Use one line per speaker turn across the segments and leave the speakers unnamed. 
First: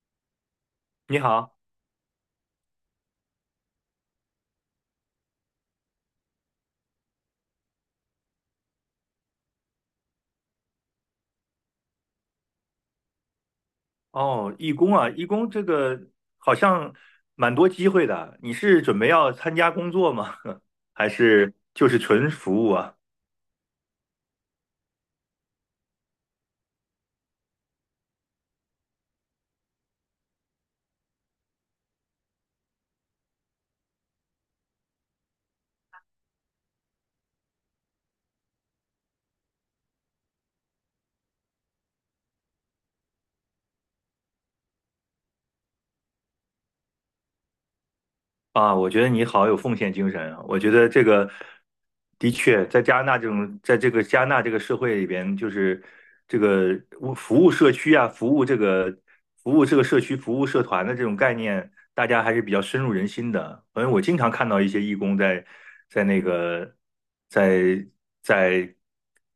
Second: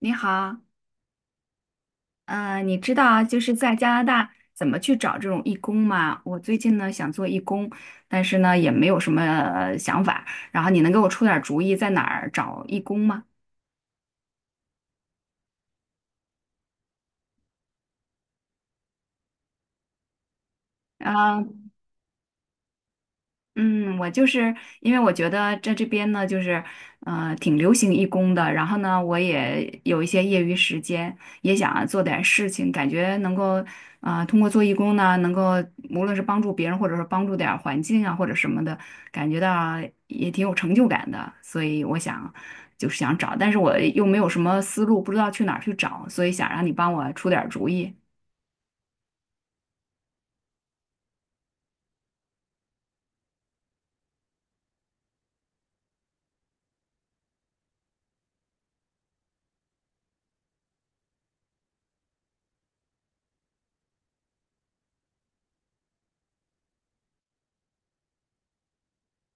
你好，
你好，
嗯，你知道就是在加拿大怎么去找这种义工吗？我最近呢想做义工，但是呢也没有什么想法，然后你能给我出点儿主意在哪儿找义工吗？
哦，义工啊，义工这个好像蛮多机会的。你是准备要参加工作吗？还是
嗯。
就是纯服务啊？
嗯，我就是因为我觉得在这边呢，就是挺流行义工的，然后呢，我也有一些业余时间，也想做点事情，感觉能够通过做义工呢，能够无论是帮助别人，或者是帮助点儿环境啊，或者什么的，感觉到也挺有成就感的，所以我想就是想找，但是我又没有什么思路，不知道去哪儿去找，所以想让你帮我出点儿主意。
啊，我觉得你好有奉献精神啊！我觉得这个的确，在加拿大这种，在这个加拿大这个社会里边，就是这个服务社区啊，服务这个社区、服务社团的这种概念，大家还是比较深入人心的。反正我经常看到一些义工在那个在在，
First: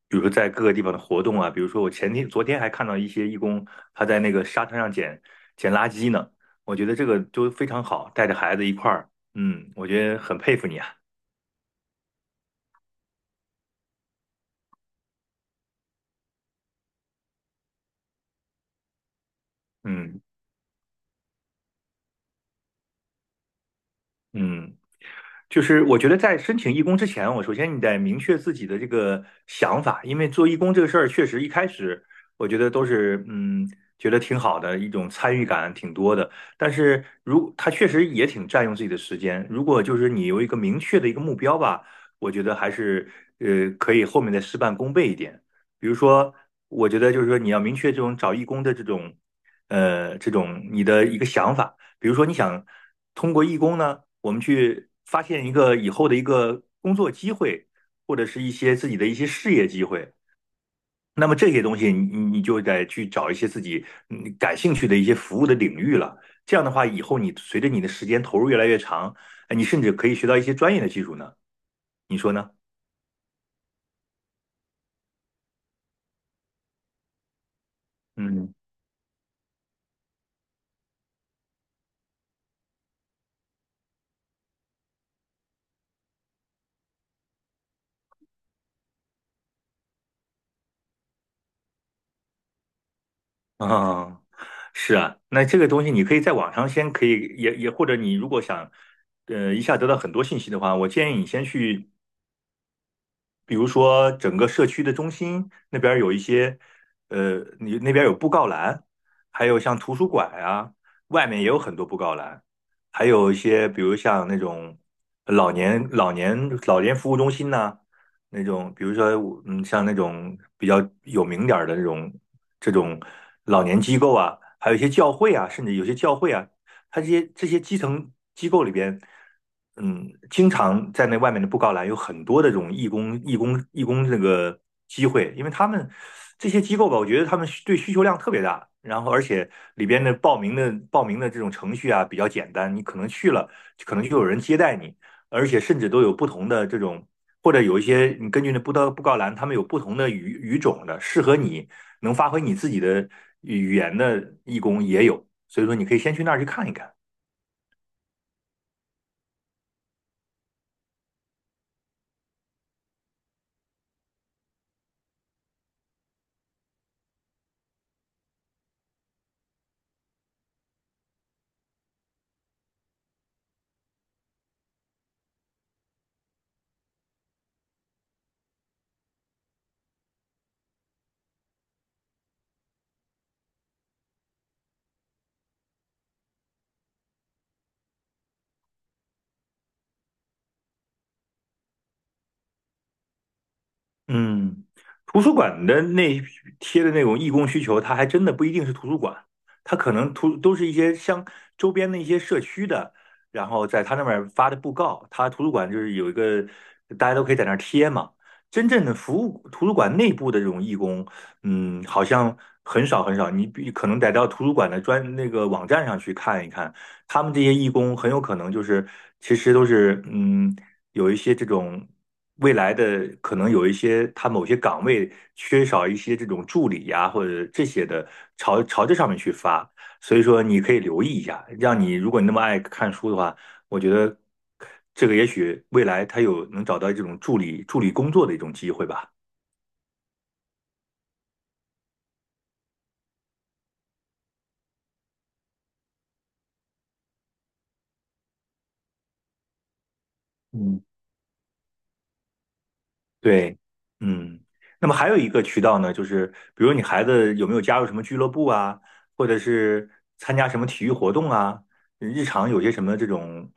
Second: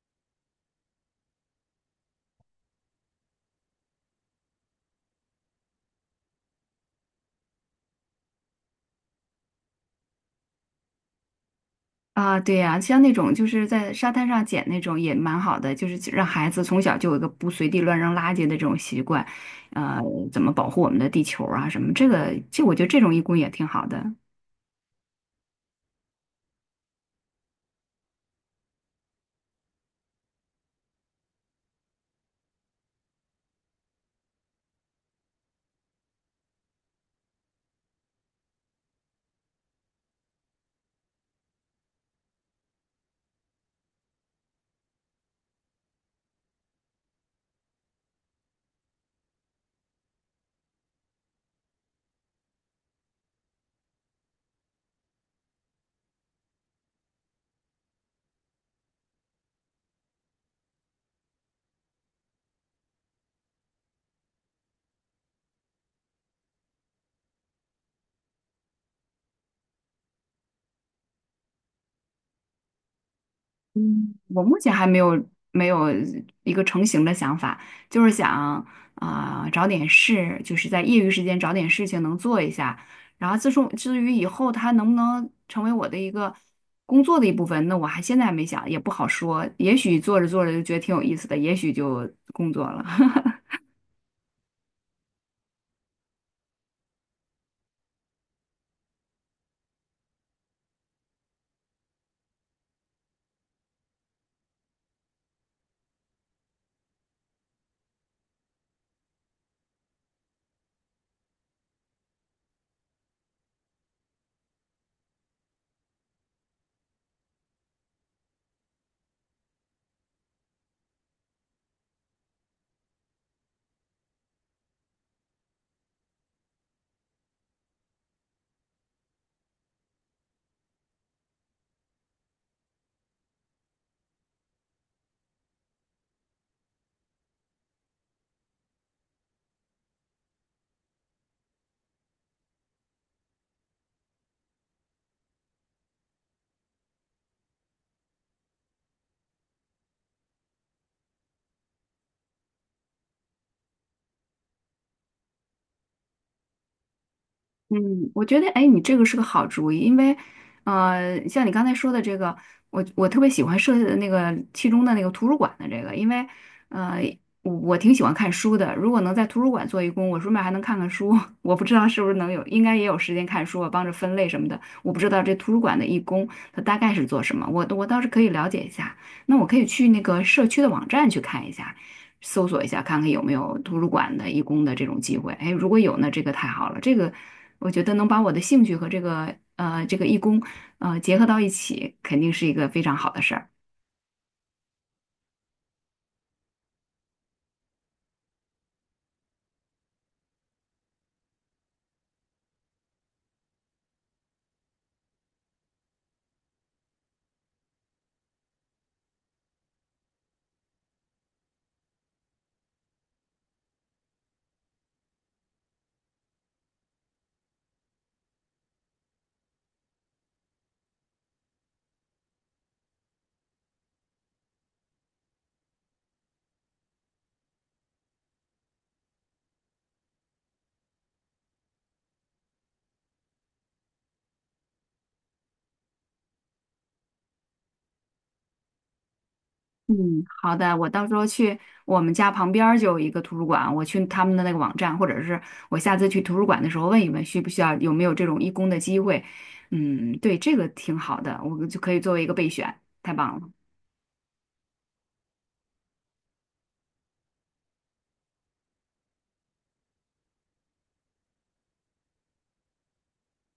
比如说在各个地方的活动啊，比如说我前天、昨天还看到一些义工他在那个沙滩上捡垃圾呢。我觉得这个就非常好，带着孩子一块儿。嗯，我觉得很佩服你啊。
啊，对呀，像那种就是在沙滩上捡那种也蛮好的，就是让孩子从小就有一个不随地乱扔垃圾的这种习惯，呃，
嗯
怎么保护我们的地球啊什么，这个这我觉得这种义工也挺好的。
嗯，就是我觉得在申请义工之前，我首先你得明确自己的这个想法，因为做义工这个事儿，确实一开始我觉得都是觉得挺好的一种参与感挺多的。但是如它确实也挺占用自己的时间。如果就是你有一个明确的一个目标吧，我觉得还是可以后面再事半功倍一点。比如说，我觉得就是说你要明确这种找义工的这种这种你的一个想法。比如说，你想通过义工呢，我们去发现一个以后的一个工作机会，或者是一些自己的一些事业机会。那么这些东西你，你就得去找一些自己嗯感兴趣的一些服务的领域了。这样的话，以后你随着你的时间投入越来越长，哎你甚至可以学到一些专业的技术呢。你说呢？
我目前还没有没有一个成型的想法，就是
嗯
想啊、找点事，就是在业余时间找点事情能做一下。然后自从至于以后它能不能成为我的一个工作的一部分，那我还现在还没想，也不好说。也许做着做着就觉得挺有意思的，也许就工作了。
啊，是啊，那这个东西你可以在网上先可以也，或者你如果想一下得到很多信息的话，我建议你先去比如说整个社区的中心那边儿有一些，呃，你那边儿有布告栏，还有像图书馆啊，外面也有很多布告栏，还有一些比如像那种老年老年服务中心呐、那种比如说嗯，像那种比较有名点儿的这种老年机构啊，还有一些教会啊，甚至有些教会啊，他这些基层机构里边，嗯，经常在那外面的布告栏有很多的这种义工这个机会，因为他们这些机构吧，我觉得他们对需求量特别大，然后而且里边的报名的这种程序啊比较简单，你可能去了，可能就有人接待你，而且甚至都有不同的这种。或者有一些，你根据那布告栏，他们有不同的语种的，适合你能发挥你自己的语言的义工也有，所以说你可以先去那儿去看一看。
嗯，我觉得，哎，你这个是个好主意，因为，像你刚才说的这个，我特别喜欢设那个其中的那个图书馆的这个，因为，呃，我挺喜欢看书的，如果能在图书馆做义工，我顺便还能看看书，我不知道是不是能有，应该也有时间看书啊，帮着分类什么的，我不知道这图书馆的义工他大概是做什么，我倒是可以了解一下，那我可以去那个社区的网站去看一下。搜索一下，看看有没有图书馆的义工的这种机会。哎，如果有呢，这个太好了，这个我觉得能把我的兴趣和这个这个义工结合到一起，肯定是一个非常好的事儿。
嗯，图书馆的那贴的那种义工需求，它还真的不一定是图书馆，它可能图都是一些像周边的一些社区的，然后在他那边发的布告，他图书馆就是有一个大家都可以在那儿贴嘛。真正的服务图书馆内部的这种义工，嗯，好像很少，你比可能得到图书馆的专那个网站上去看一看，他们这些义工很有可能就是其实都是嗯。有一些这种未来的可能有一些他某些岗位缺少一些这种助理呀、或者这些的，朝这上面去发。所以说你可以留意一下，让你如果你那么爱看书的话，我觉得这个也许未来他有能找到这种助理工作的一种机会吧。
嗯，好的，我到时候去我们家旁边儿就有一个图书馆，我去他们的那个网站，或者是我下次去图书馆的时候问一问，需不需要有没有这种义工的机会。嗯，对，这个
嗯。
挺好的，我就可以作为一个备选，太棒了。
对，嗯，那么还有一个渠道呢，就是比如你孩子有没有加入什么俱乐部啊，或者是参加什么体育活动啊，日常有些什么这种，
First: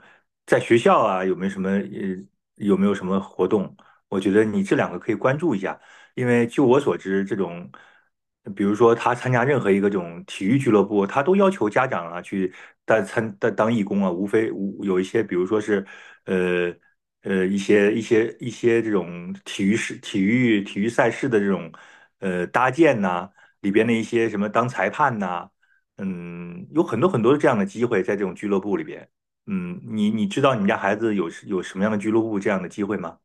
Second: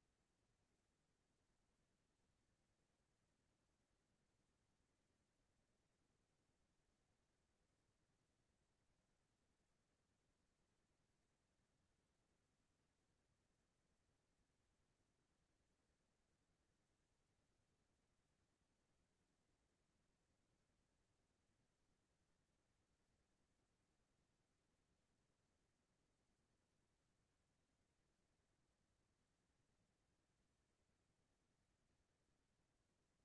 在学校啊有没有什么活动？我觉得你这两个可以关注一下，因为就我所知，这种比如说他参加任何一个这种体育俱乐部，他都要求家长啊去带参带当义工啊，无非无有一些比如说是。呃。一些这种体育赛事的这种呃搭建呐、里边的一些什么当裁判呐、嗯，有很多很多这样的机会在这种俱乐部里边。嗯，你知道你们家孩子有什么样的俱乐部这样的机会吗？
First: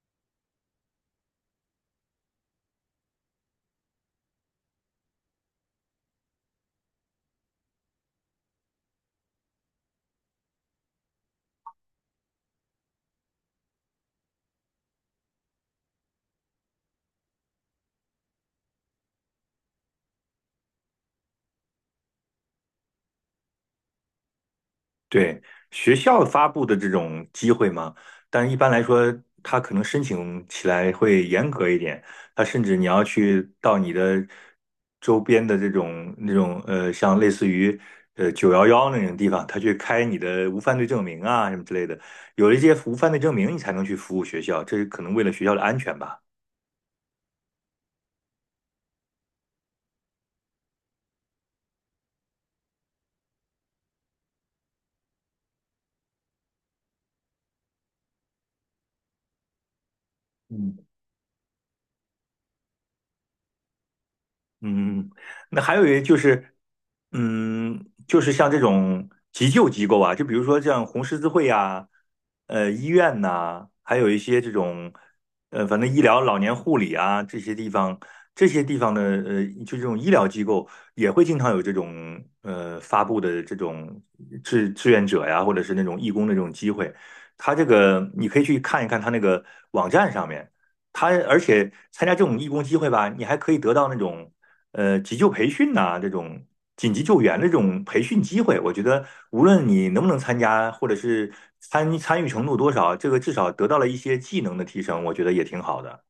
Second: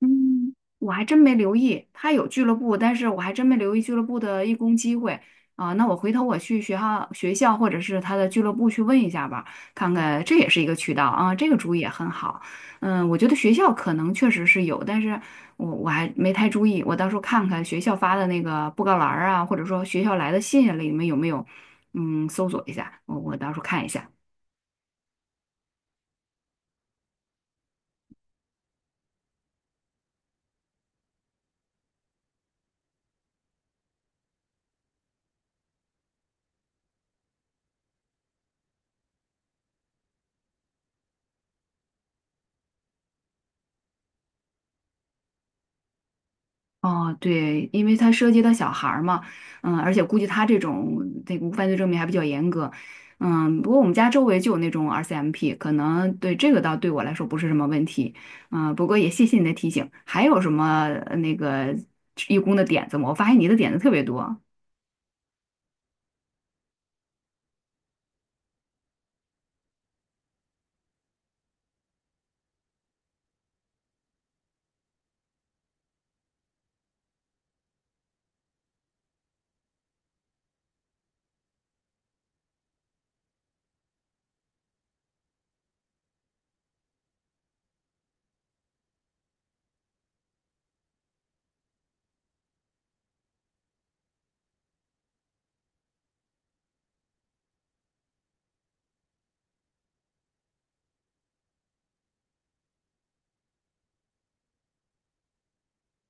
嗯，我还真没留意，他有俱乐部，但是我还真没留意俱乐部的义工机会啊、那我回头我去学校、学校或者是他的俱乐部去问一下吧，看看这也是一个渠道啊、这个主意也很好。嗯，我觉得学校可能确实是有，但是我还没太注意，我到时候看看学校发的那个布告栏儿啊，或者说学校来的信啊里面有没有，嗯，搜索一下，我到时候看一下。
对，学校发布的这种机会嘛，但一般来说，他可能申请起来会严格一点。他甚至你要去到你的周边的这种那种呃，像类似于呃911那种地方，他去开你的无犯罪证明啊什么之类的。有了一些无犯罪证明，你才能去服务学校，这是可能为了学校的安全吧。
哦，对，因为它涉及到小孩儿嘛，嗯，而且估计他这种这个无犯罪证明还比较严格，嗯，不过我们家周围就有那种 RCMP,可能对这个倒对我来说不是什么问题，嗯，不过也谢谢你的提醒。还有什么
嗯。
那个义工的点子吗？我发现你的点子特别多。
嗯，那还有一就是，嗯，就是像这种急救机构啊，就比如说像红十字会呀、呃医院呐、还有一些这种，呃，反正医疗、老年护理啊这些地方，这些地方的呃，就这种医疗机构也会经常有这种呃发布的这种志愿者呀，或者是那种义工的这种机会，他这个你可以去看一看他那个网站上面。他而且参加这种义工机会吧，你还可以得到那种呃急救培训呐、这种紧急救援的这种培训机会，我觉得无论你能不能参加，或者是参与程度多少，这个至少得到了一些技能的提升，我觉得也挺好的。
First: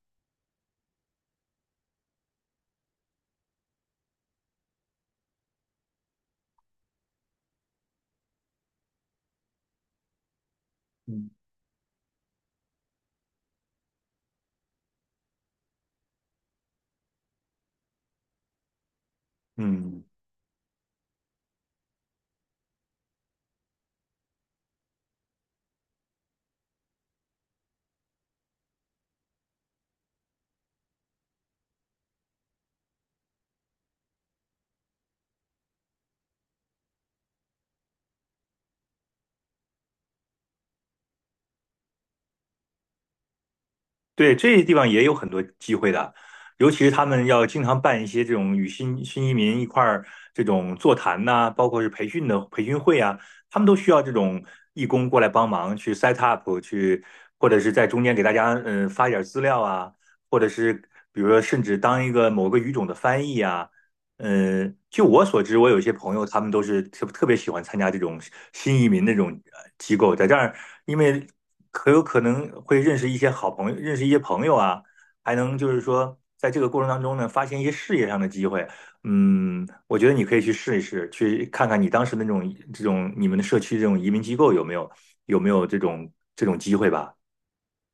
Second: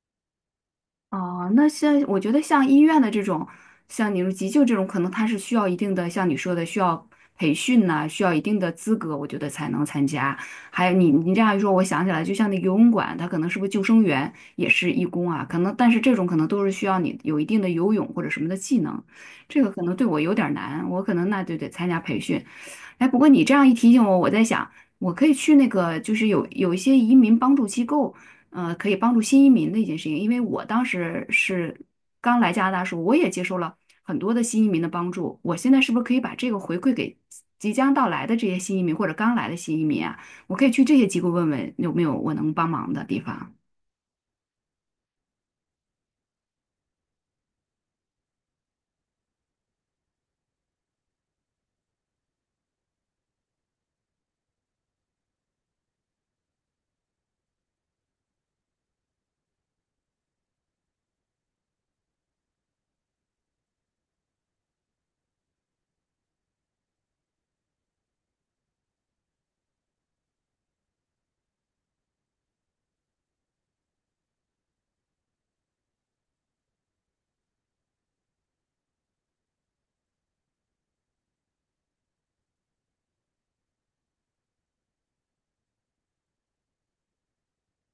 哦，那像我觉得像医院的这种，像你说急救这种，可能它是需要一定的，像你说的需要培训呐、需要一定的资格，我觉得才能参加。还有你
嗯，
你这样一说，我想起来，就像那个游泳馆，它可能是不是救生员也是义工啊？可能，但是这种可能都是需要你有一定的游泳或者什么的技能，这个可能对
嗯，
我有点儿难，我可能那就得参加培训。哎，不过你这样一提醒我，我在想，我可以去那个，就是有一些移民帮助机构。可以帮助新移民的一件事情。因为我当时是刚来加拿大的时候，我也接受了很多的新移民的帮助。我现在是不是可以把这个回馈给即将到来的这些新移民或者刚来的新移民啊？我可以去这些机构问问有没有我能帮忙的地方。
对，这些地方也有很多机会的，尤其是他们要经常办一些这种与新移民一块儿这种座谈呐、包括是培训会啊，他们都需要这种义工过来帮忙去 set up 去，或者是在中间给大家嗯、呃发一点儿资料啊，或者是比如说甚至当一个某个语种的翻译啊。呃，据我所知，我有一些朋友，他们都是特别喜欢参加这种新移民那种呃机构，在这儿，因为可有可能会认识一些好朋友，认识一些朋友啊，还能就是说，在这个过程当中呢，发现一些事业上的机会。嗯，我觉得你可以去试一试，去看看你当时那种这种你们的社区这种移民机构有没有这种机会吧。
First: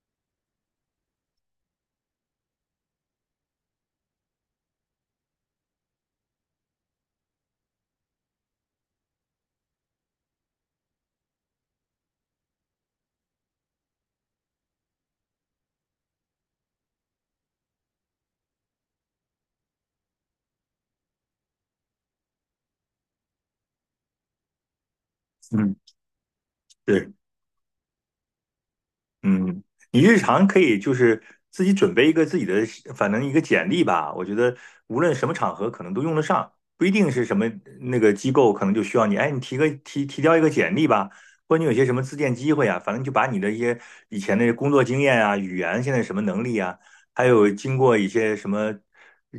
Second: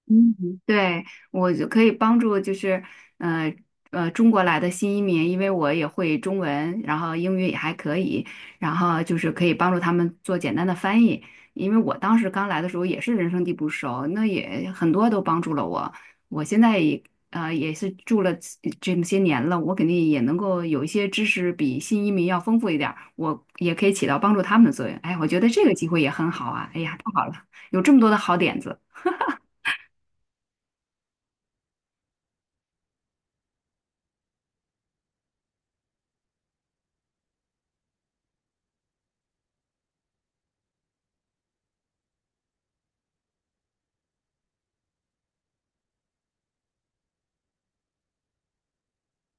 嗯，对，我就可以帮助，就是呃中国来的新移民，因为我也会中文，然后英语也还可以，然后就是可以帮助他们做简单的翻译。因为我当时刚来的时候也是人生地不熟，那也很多都帮助了我。我现在也也是住了这么些年了，我肯定也能够有一些知识比新移民要丰富一点儿，我也可以起到帮助他们的作用。哎，我觉得这个
嗯，
机会也很好啊！哎呀，太
对。
好了，有这么多的好点子。
嗯，你日常可以就是自己准备一个自己的，反正一个简历吧。我觉得无论什么场合可能都用得上，不一定是什么那个机构可能就需要你。哎，你提交一个简历吧，或者你有些什么自荐机会啊，反正就把你的一些以前的工作经验啊、语言现在什么能力啊，还有经过一些什么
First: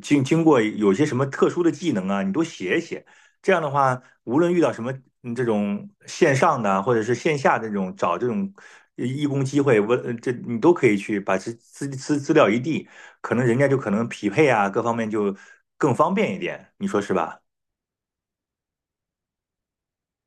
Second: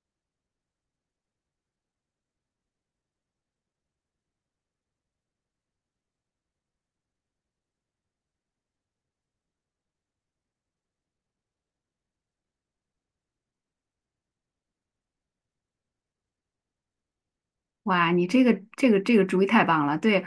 经过有些什么特殊的技能啊，你都写一写。这样的话，无论遇到什么嗯这种线上的啊或者是线下的这种找这种呃义工机会，这你都可以去把资料一递，可能人家就可能匹配啊，各方面就更方便一点，你说是吧？
哇，你这个这个主意太棒了，对，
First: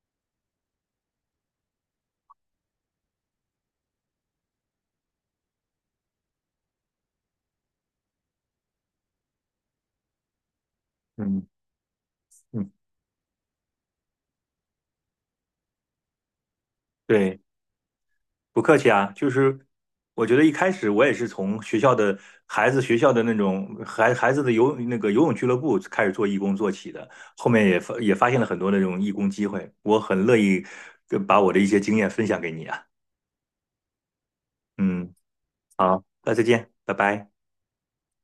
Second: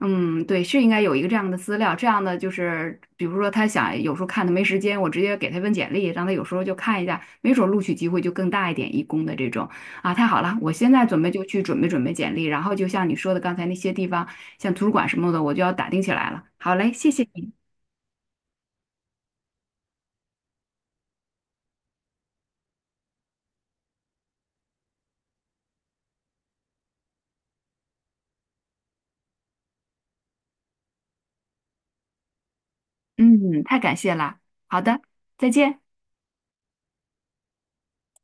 嗯，对，是应该有一个这样的资料，这样的就是，比如说他想有时候看他没时间，我直接给他一份简历，让他有时候就看一下，没准儿录取机会就更大一点，义工的这种啊，太好了，我现在准备就
嗯
去准备简历，然
嗯，
后就像你说的刚才那些地方，像图书馆什么的，我就要打听起来了。好嘞，谢谢
对。
你，
不客气啊，就是我觉得一开始我也是从学校的孩子学校的那种孩子的游那个游泳俱乐部开始做义工做起的，后面也发现了很多那种义工机会，我很乐意呃把我的一些经验分享给你啊。
嗯，太感谢了，好的，
嗯，
再见。
好，那再见，拜拜。